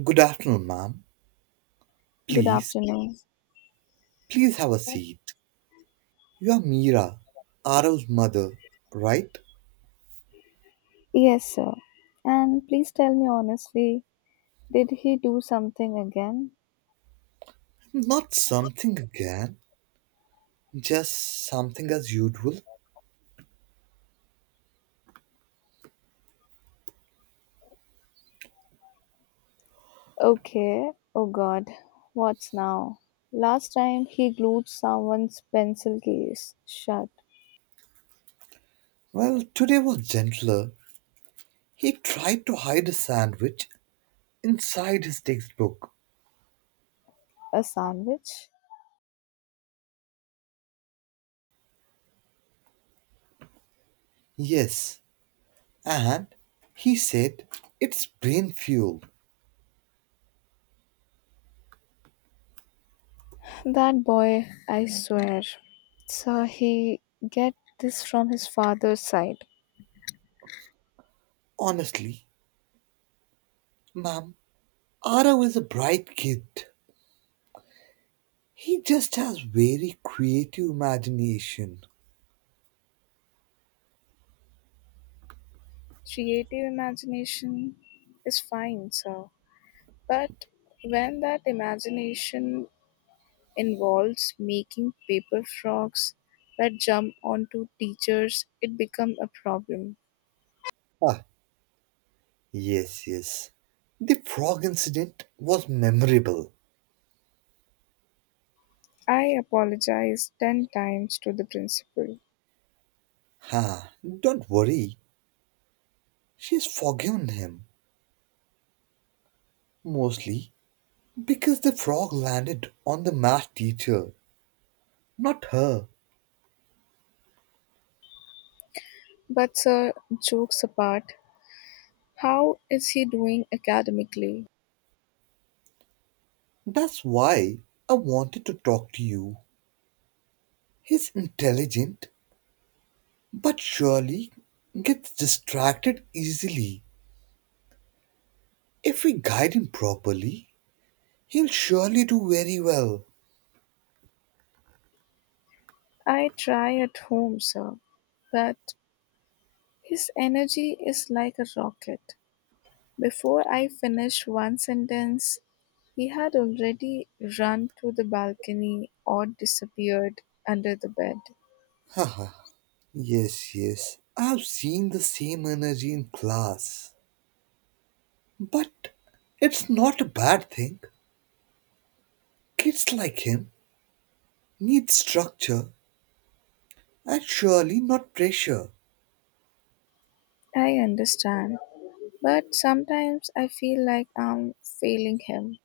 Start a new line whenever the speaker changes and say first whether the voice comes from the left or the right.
right: Good afternoon, ma'am.
left: Good
right: Please,
left: afternoon.
right: please have a seat. You are Mira, Arav's mother, right?
left: Yes, sir. And please tell me honestly, did he do something again?
right: Not something again, just something as usual.
left: Okay. Oh God. What's now? Last time he glued someone's pencil case shut.
right: Well, today was gentler. He tried to hide a sandwich inside his textbook.
left: A sandwich?
right: Yes, and he said it's brain fuel.
left: That boy, I swear. So he get this from his father's side.
right: Honestly, ma'am, Arav is a bright kid. He just has very creative imagination.
left: Creative imagination is fine, sir. But when that imagination involves making paper frogs that jump onto teachers, it becomes a problem.
right: Yes, yes. The frog incident was memorable.
left: I apologize 10 times to the principal.
right: Ha, don't worry. She's forgiven him. Mostly because the frog landed on the math teacher, not her.
left: But, sir, jokes apart, how is he doing academically?
right: That's why I wanted to talk to you. He's intelligent, but surely gets distracted easily. If we guide him properly, he'll surely do very well.
left: I try at home, sir, but his energy is like a rocket. Before I finish one sentence, he had already run to the balcony or disappeared under the bed.
right: Haha. Yes, yes. I've seen the same energy in class. But it's not a bad thing. Kids like him need structure and surely not pressure.
left: I understand, but sometimes I feel like I'm failing him.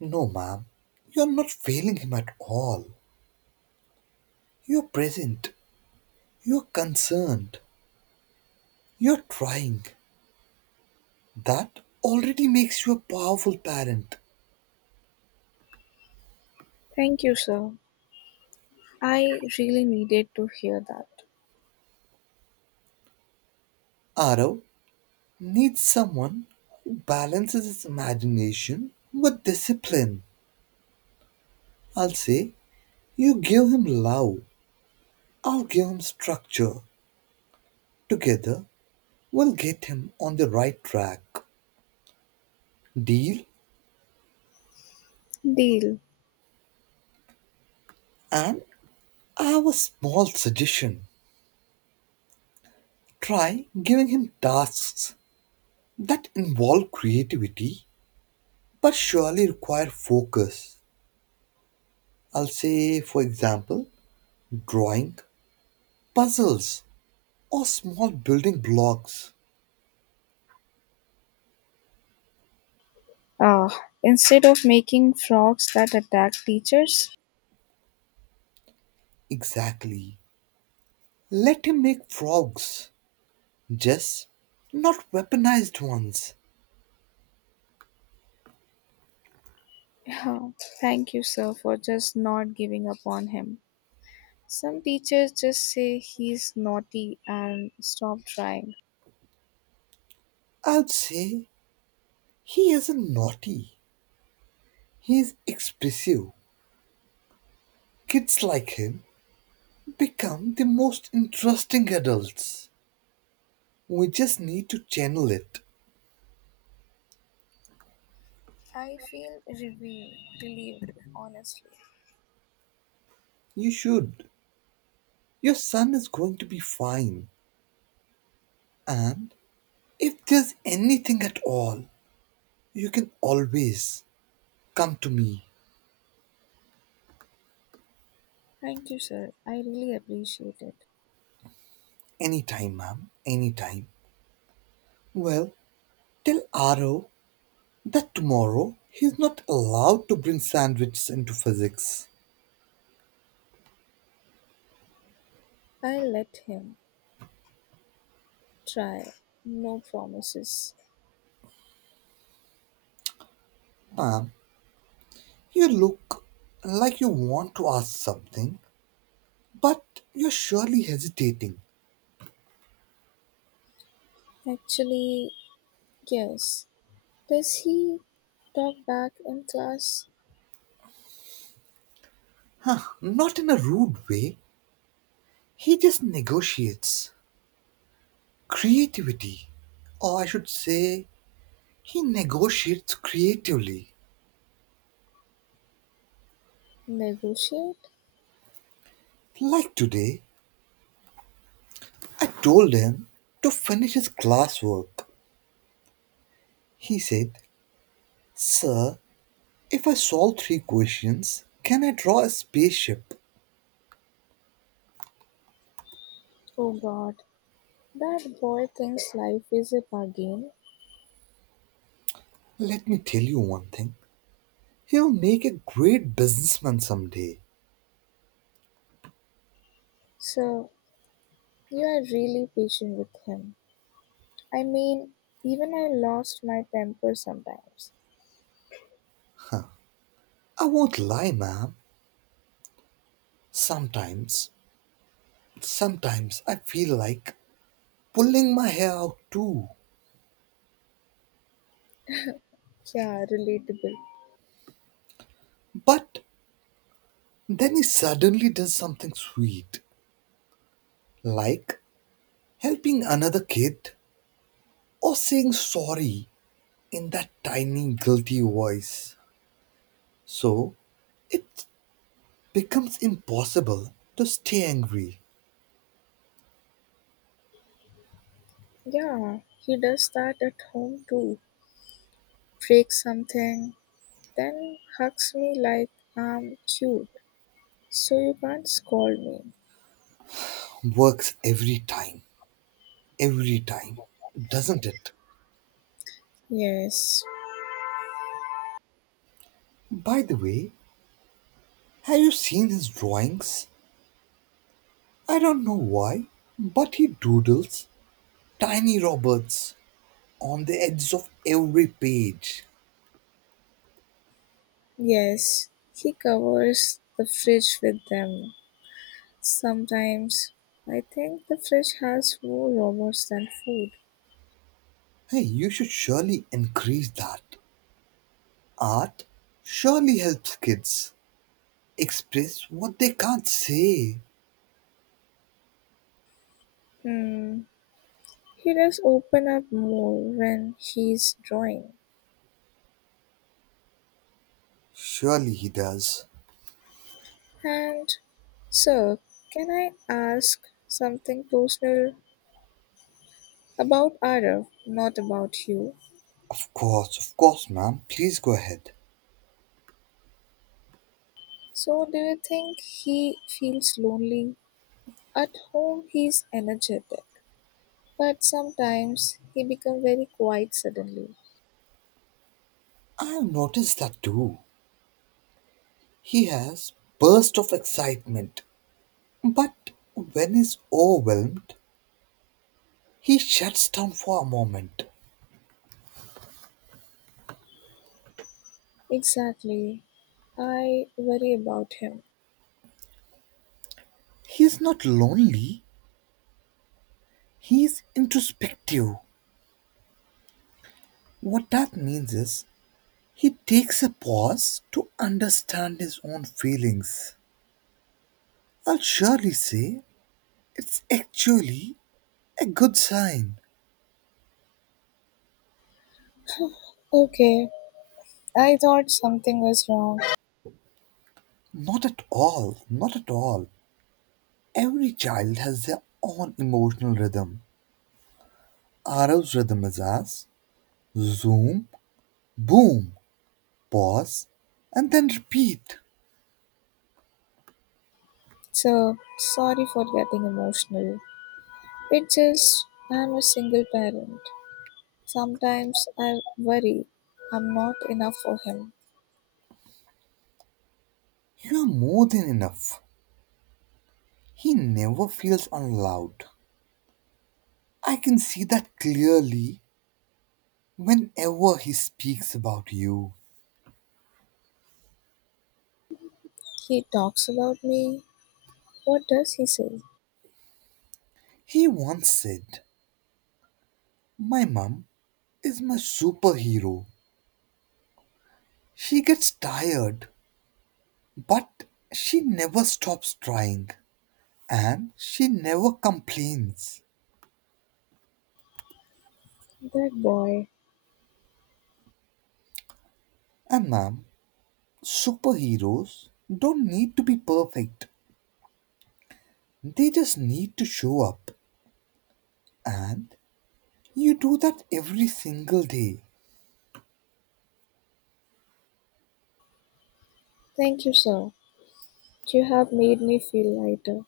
right: No, ma'am, you're not failing him at all. You're present, you're concerned, you're trying. That already makes you a powerful parent.
left: Thank you, sir. I really needed to hear that.
right: Arav needs someone who balances his imagination with discipline. I'll say, you give him love, I'll give him structure. Together, we'll get him on the right track. Deal?
left: Deal.
right: And I have a small suggestion. Try giving him tasks that involve creativity but surely require focus. I'll say, for example, drawing, puzzles, or small building blocks.
left: Ah, instead of making frogs that attack teachers?
right: Exactly. Let him make frogs, just not weaponized ones.
left: Yeah. Thank you, sir, for just not giving up on him. Some teachers just say he's naughty and stop trying.
right: I'd say he isn't naughty, he's expressive. Kids like him become the most interesting adults. We just need to channel it.
left: I feel relieved, honestly.
right: You should. Your son is going to be fine. And if there's anything at all, you can always come to me
left: Thank you, sir. I really appreciate it.
right: anytime, ma'am. Anytime. Well, tell Aro that tomorrow he's not allowed to bring sandwiches into physics.
left: I'll let him try. No promises.
right: Ma'am, you look like you want to ask something, but you're surely hesitating.
left: Actually, yes. Does he talk back in class?
right: Huh, not in a rude way. He just negotiates creativity. Or I should say, he negotiates creatively.
left: Negotiate?
right: Like today, I told him to finish his classwork. He said, sir, if I solve three questions, can I draw a spaceship?
left: Oh god, that boy thinks life is a bargain.
right: Let me tell you one thing. He'll make a great businessman someday.
left: So, you are really patient with him. I mean, even I lost my temper sometimes.
right: I won't lie, ma'am. Sometimes, sometimes I feel like pulling my hair out too.
left: Yeah, relatable.
right: But then he suddenly does something sweet, like helping another kid or saying sorry in that tiny, guilty voice. So it becomes impossible to stay angry.
left: Yeah, he does that at home too. Breaks something, then hugs me like I'm cute, so you can't scold me.
right: Works every time, doesn't it?
left: Yes,
right: By the way, have you seen his drawings? I don't know why, but he doodles tiny robots on the edges of every page.
left: yes, he covers the fridge with them. Sometimes I think the fridge has more robots than food.
right: Hey, you should surely increase that. Art surely helps kids express what they can't say.
left: Hmm, he does open up more when he's drawing.
right: Surely he does.
left: And, sir, can I ask something personal? About Arif, not about you.
right: Of course, ma'am. Please go ahead.
left: So, do you think he feels lonely? At home, he's energetic, but sometimes he becomes very quiet suddenly.
right: I've noticed that too. He has burst of excitement, but when he's overwhelmed, he shuts down for a moment.
left: Exactly. I worry about him.
right: He's not lonely. He's introspective. What that means is he takes a pause to understand his own feelings. I'll surely say it's actually a good sign.
left: Okay, I thought something was wrong.
right: Not at all, not at all. Every child has their own emotional rhythm. Arav's rhythm is as zoom, boom, pause, and then repeat.
left: So, sorry for getting emotional. It's just I'm a single parent. Sometimes I worry I'm not enough for him.
right: You are more than enough. He never feels unloved. I can see that clearly whenever he speaks about you.
left: He talks about me. What does he say?
right: He once said, my mum is my superhero. She gets tired, but she never stops trying and she never complains.
left: That boy.
right: And ma'am, superheroes don't need to be perfect. They just need to show up. And you do that every single day.
left: Thank you, sir. You have made me feel lighter.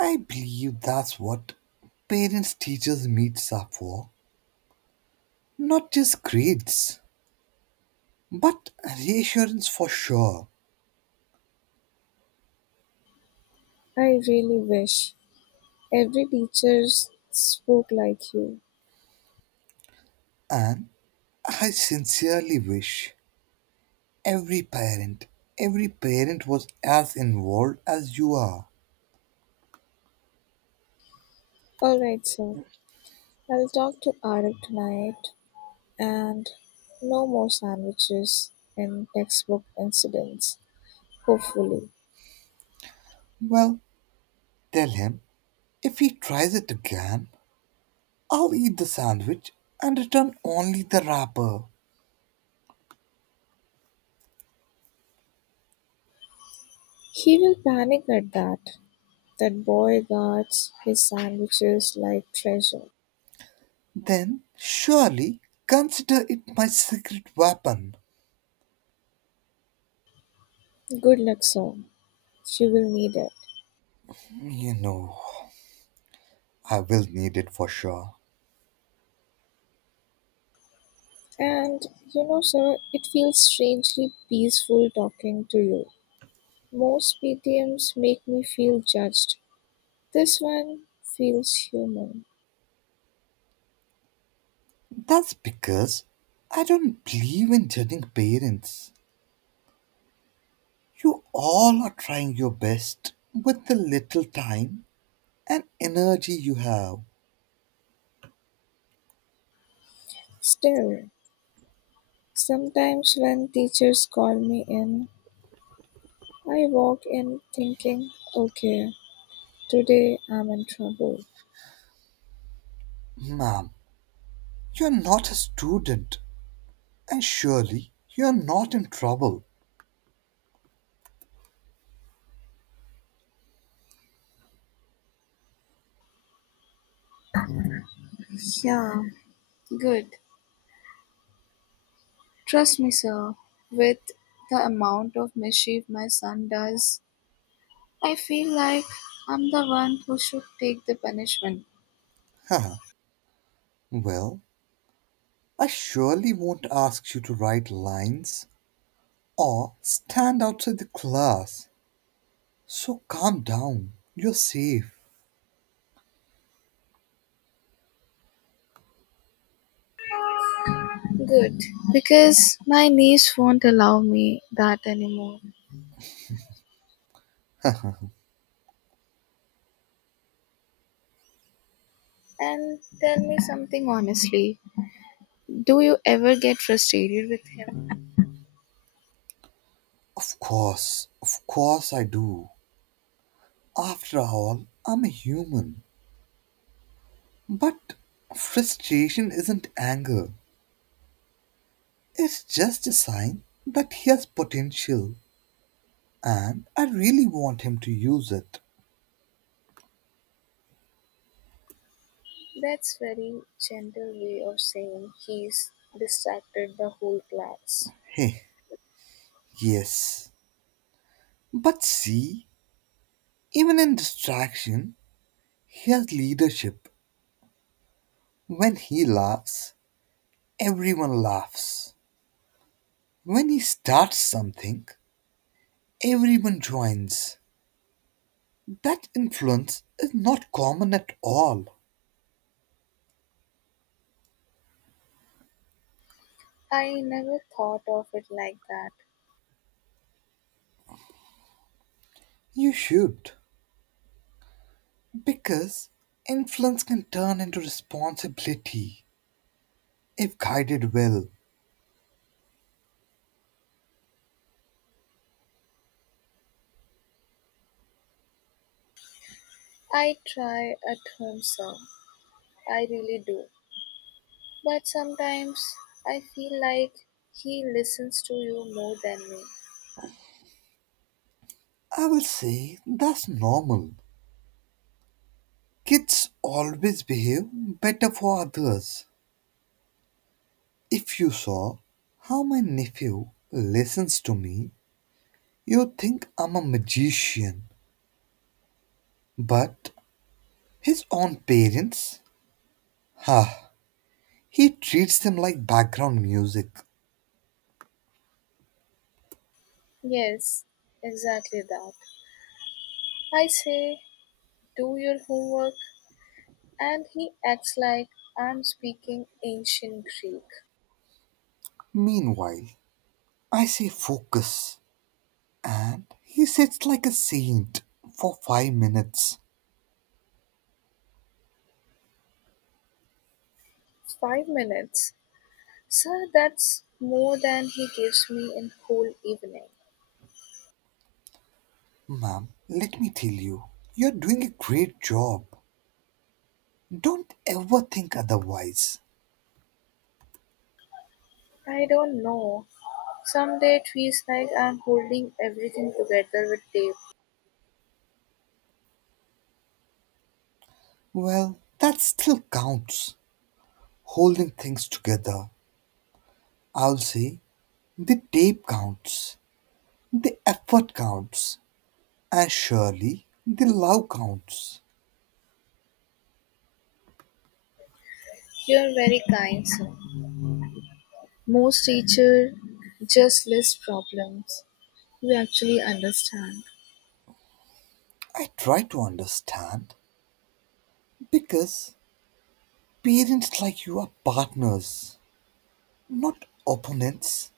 right: I believe that's what parents teachers meets up for. Not just grades, but reassurance for sure.
left: I really wish every teacher spoke like you.
right: And I sincerely wish every parent, every parent was as involved as you are.
left: All right, sir. I'll talk to Arik tonight and no more sandwiches and textbook incidents. Hopefully.
right: Well, tell him if he tries it again, I'll eat the sandwich and return only the wrapper.
left: He will panic at that. That boy guards his sandwiches like treasure.
right: Then surely consider it my secret weapon.
left: Good luck, sir. You will need it.
right: You know, I will need it for sure.
left: And you know, sir, it feels strangely peaceful talking to you. Most PTMs make me feel judged. This one feels human.
right: That's because I don't believe in judging parents. You all are trying your best with the little time and energy you have.
left: Still, sometimes when teachers call me in, I walk in thinking, okay, today I'm in trouble.
right: Ma'am, you're not a student, and surely you're not in trouble.
left: Yeah, good. Trust me, sir, with the amount of mischief my son does, I feel like I'm the one who should take the punishment.
right: Haha. Well, I surely won't ask you to write lines or stand outside the class. So calm down, you're safe.
left: Good, because my niece won't allow me that anymore. And tell me something honestly. Do you ever get frustrated with him?
right: Of course I do. After all, I'm a human. But frustration isn't anger, it's just a sign that he has potential and I really want him to use it.
left: That's very gentle way of saying he's distracted the whole class.
right: Hey, yes. But see, even in distraction, he has leadership. When he laughs, everyone laughs. When he starts something, everyone joins. That influence is not common at all.
left: I never thought of it like that.
right: You should, because influence can turn into responsibility if guided well.
left: I try at home some. I really do. But sometimes I feel like he listens to you more than me.
right: I will say that's normal. Kids always behave better for others. If you saw how my nephew listens to me, you'd think I'm a magician. But his own parents, ha, he treats them like background music.
left: Yes, exactly that. I say do your homework. And he acts like I'm speaking ancient Greek.
right: Meanwhile, I say focus, and he sits like a saint for 5 minutes.
left: 5 minutes. Sir, that's more than he gives me in whole evening.
right: Ma'am, let me tell you, you're doing a great job. Don't ever think otherwise.
left: I don't know. Someday it feels like I'm holding everything together with tape.
right: Well, that still counts. Holding things together. I'll say the tape counts, the effort counts, and surely the love counts.
left: You're very kind, sir. Most teachers just list problems we actually understand.
right: I try to understand because parents like you are partners, not opponents.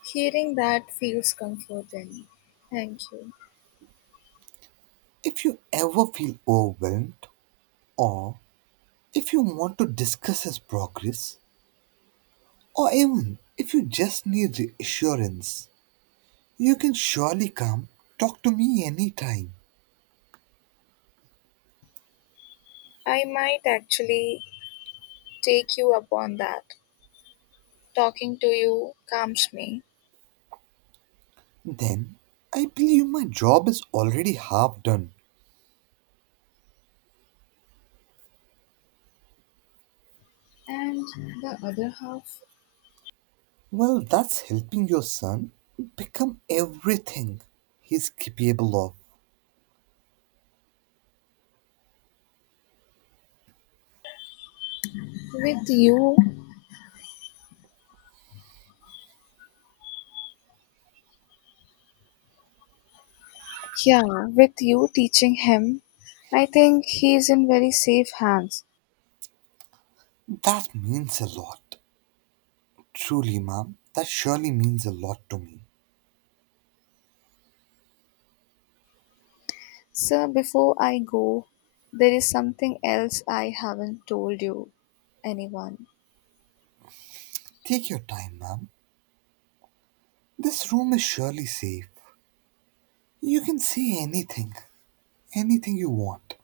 left: Hearing that feels comforting. Thank you.
right: If you ever feel overwhelmed, or if you want to discuss his progress, or even if you just need reassurance, you can surely come talk to me anytime.
left: I might actually take you up on that. Talking to you calms me.
right: Then I believe my job is already half done.
left: And the other half,
right: Well, that's helping your son become everything he's capable of.
left: with you, yeah, with you teaching him, I think he is in very safe hands.
right: That means a lot. Truly, ma'am, that surely means a lot to me.
left: Sir, before I go, there is something else I haven't told you, anyone.
right: Take your time, ma'am. This room is surely safe. You can say anything, anything you want.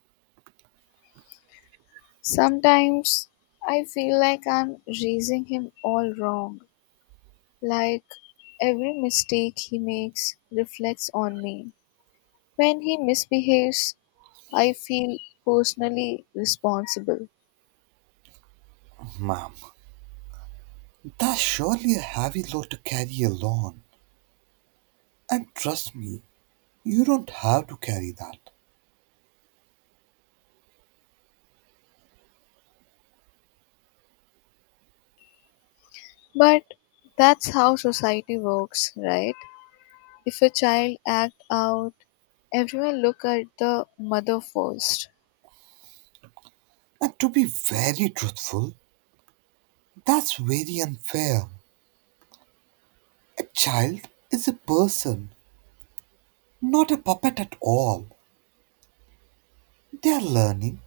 left: Sometimes I feel like I'm raising him all wrong, like every mistake he makes reflects on me. When he misbehaves, I feel personally responsible.
right: Ma'am, that's surely a heavy load to carry alone. And trust me, you don't have to carry that.
left: But that's how society works, right? If a child act out, everyone look at the mother first.
right: And to be very truthful, that's very unfair. A child is a person, not a puppet at all. They are learning,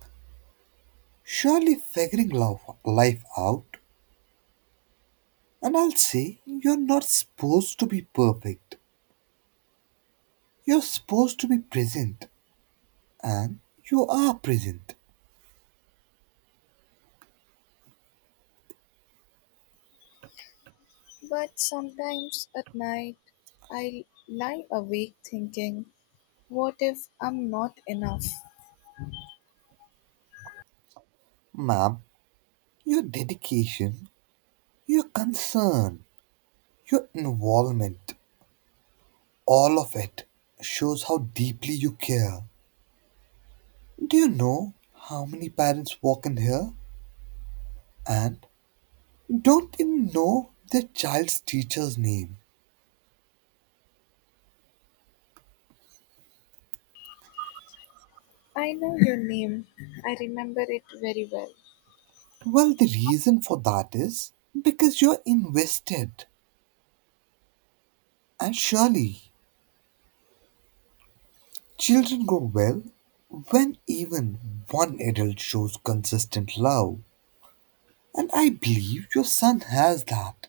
right: surely life out. And I'll say, you're not supposed to be perfect. You're supposed to be present, and you are present.
left: But sometimes at night, I lie awake thinking, what if I'm not enough?
right: Ma'am, your dedication, your concern, your involvement, all of it shows how deeply you care. Do you know how many parents walk in here? And don't even know the child's teacher's name.
left: I know your name. I remember it very well.
right: Well, the reason for that is because you're invested. And surely, children grow well when even one adult shows consistent love. And I believe your son has that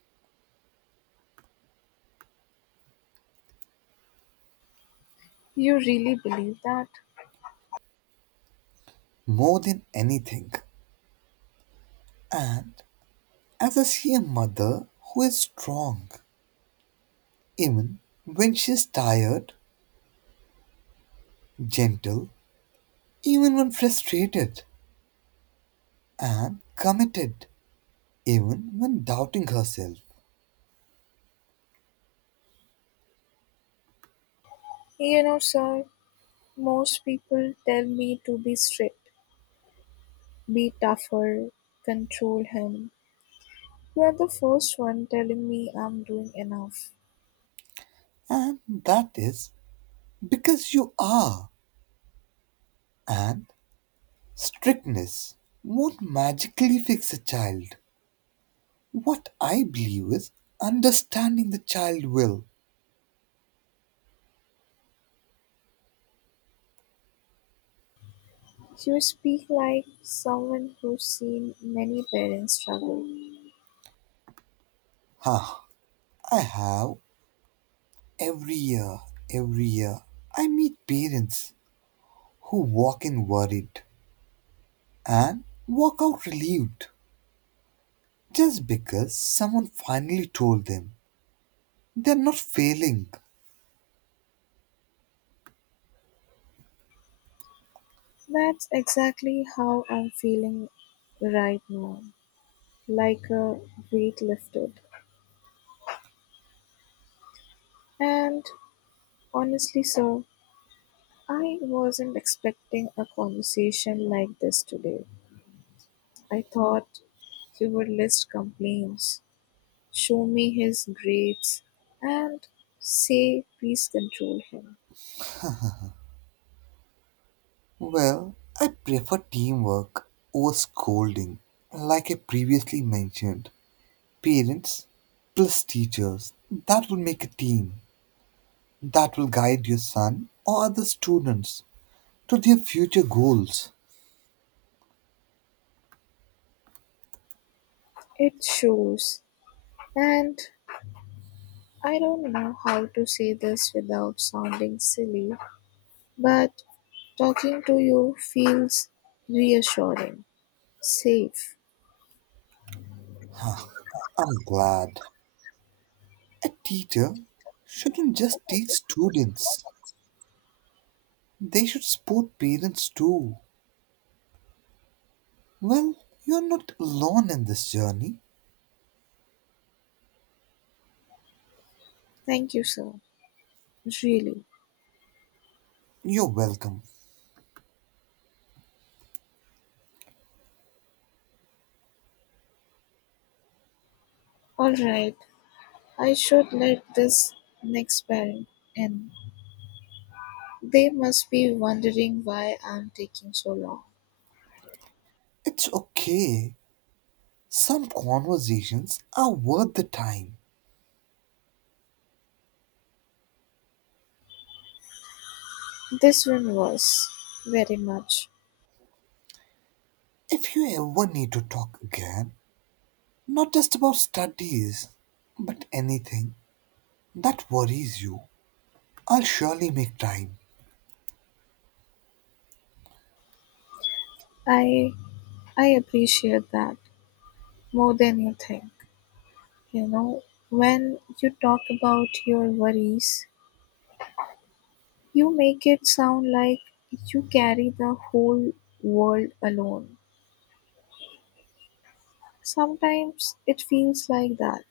left: You really believe that?
right: more than anything. And as I see a mother who is strong, even when she is tired, gentle, even when frustrated, and committed even when doubting herself.
left: You know, sir, most people tell me to be strict, be tougher, control him. You're the first one telling me I'm doing enough.
right: And that is because you are. And strictness won't magically fix a child. What I believe is understanding the child will.
left: You speak like someone who's seen many parents struggle.
right: Huh. I have every year, every year, I meet parents who walk in worried and walk out relieved just because someone finally told them they're not failing.
left: That's exactly how I'm feeling right now, like a weight lifted. And honestly, sir, I wasn't expecting a conversation like this today. I thought he would list complaints, show me his grades, and say, please control him.
right: Well, I prefer teamwork over scolding. Like I previously mentioned, parents plus teachers, that will make a team that will guide your son or other students to their future goals.
left: It shows. And I don't know how to say this without sounding silly, but talking to you feels reassuring, safe.
right: I'm glad. A teacher shouldn't just teach students, they should support parents too. Well, you're not alone in this journey.
left: Thank you, sir. Really.
right: You're welcome.
left: All right. I should let this next parent in. They must be wondering why I'm taking so long.
right: It's okay. Some conversations are worth the time.
left: This one was very much.
right: If you ever need to talk again, not just about studies, but anything that worries you, I'll surely make time.
left: I I appreciate that more than you think. You know, when you talk about your worries, you make it sound like you carry the whole world alone. Sometimes it feels like that.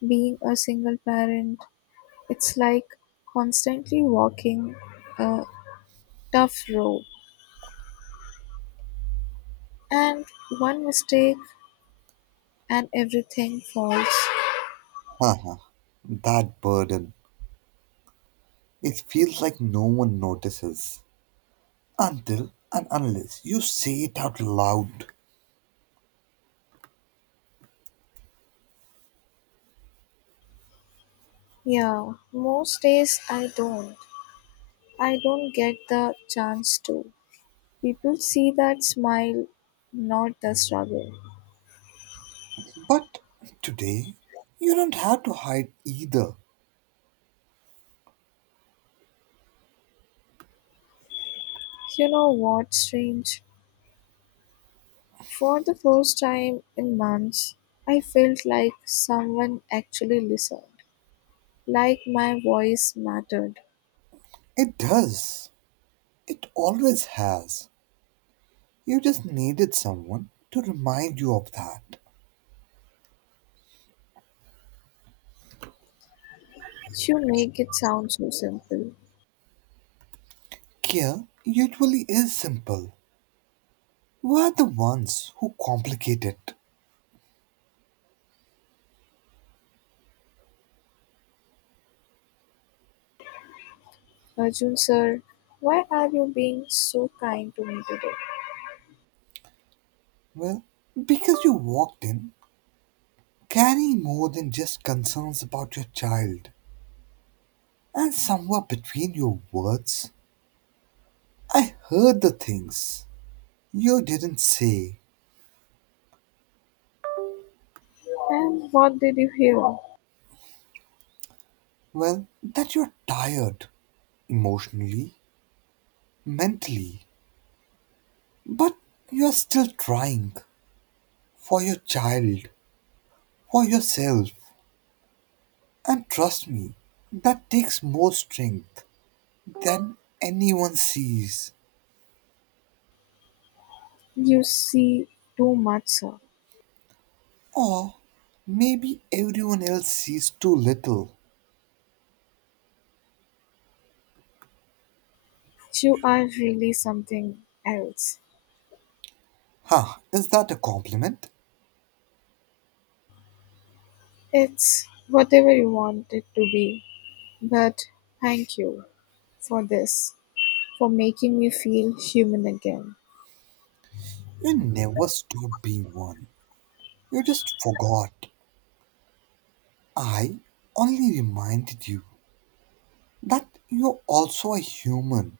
left: Being a single parent, it's like constantly walking a tough road. And one mistake and everything falls.
right: Haha, that burden. It feels like no one notices until and unless you say it out loud.
left: Yeah, most days I don't. I don't get the chance to. People see that smile, not the struggle.
right: But today, you don't have to hide either.
left: You know what's strange? For the first time in months, I felt like someone actually listened, like my voice mattered.
right: It does. It always has. You just needed someone to remind you of that.
left: You make it sound so simple.
right: Care usually is simple. We're the ones who complicate it.
left: Arjun sir, why are you being so kind to me today?
right: Well, because you walked in carrying more than just concerns about your child. And somewhere between your words, I heard the things you didn't say.
left: And what did you hear?
right: Well, that you're tired emotionally, mentally, but you're still trying for your child, for yourself. And trust me, that takes more strength than anyone sees.
left: You see too much, sir.
right: Or maybe everyone else sees too little.
left: You are really something else.
right: Huh, is that a compliment?
left: It's whatever you want it to be. But thank you for this, for making me feel human again.
right: You never stopped being one. You just forgot. I only reminded you that you're also a human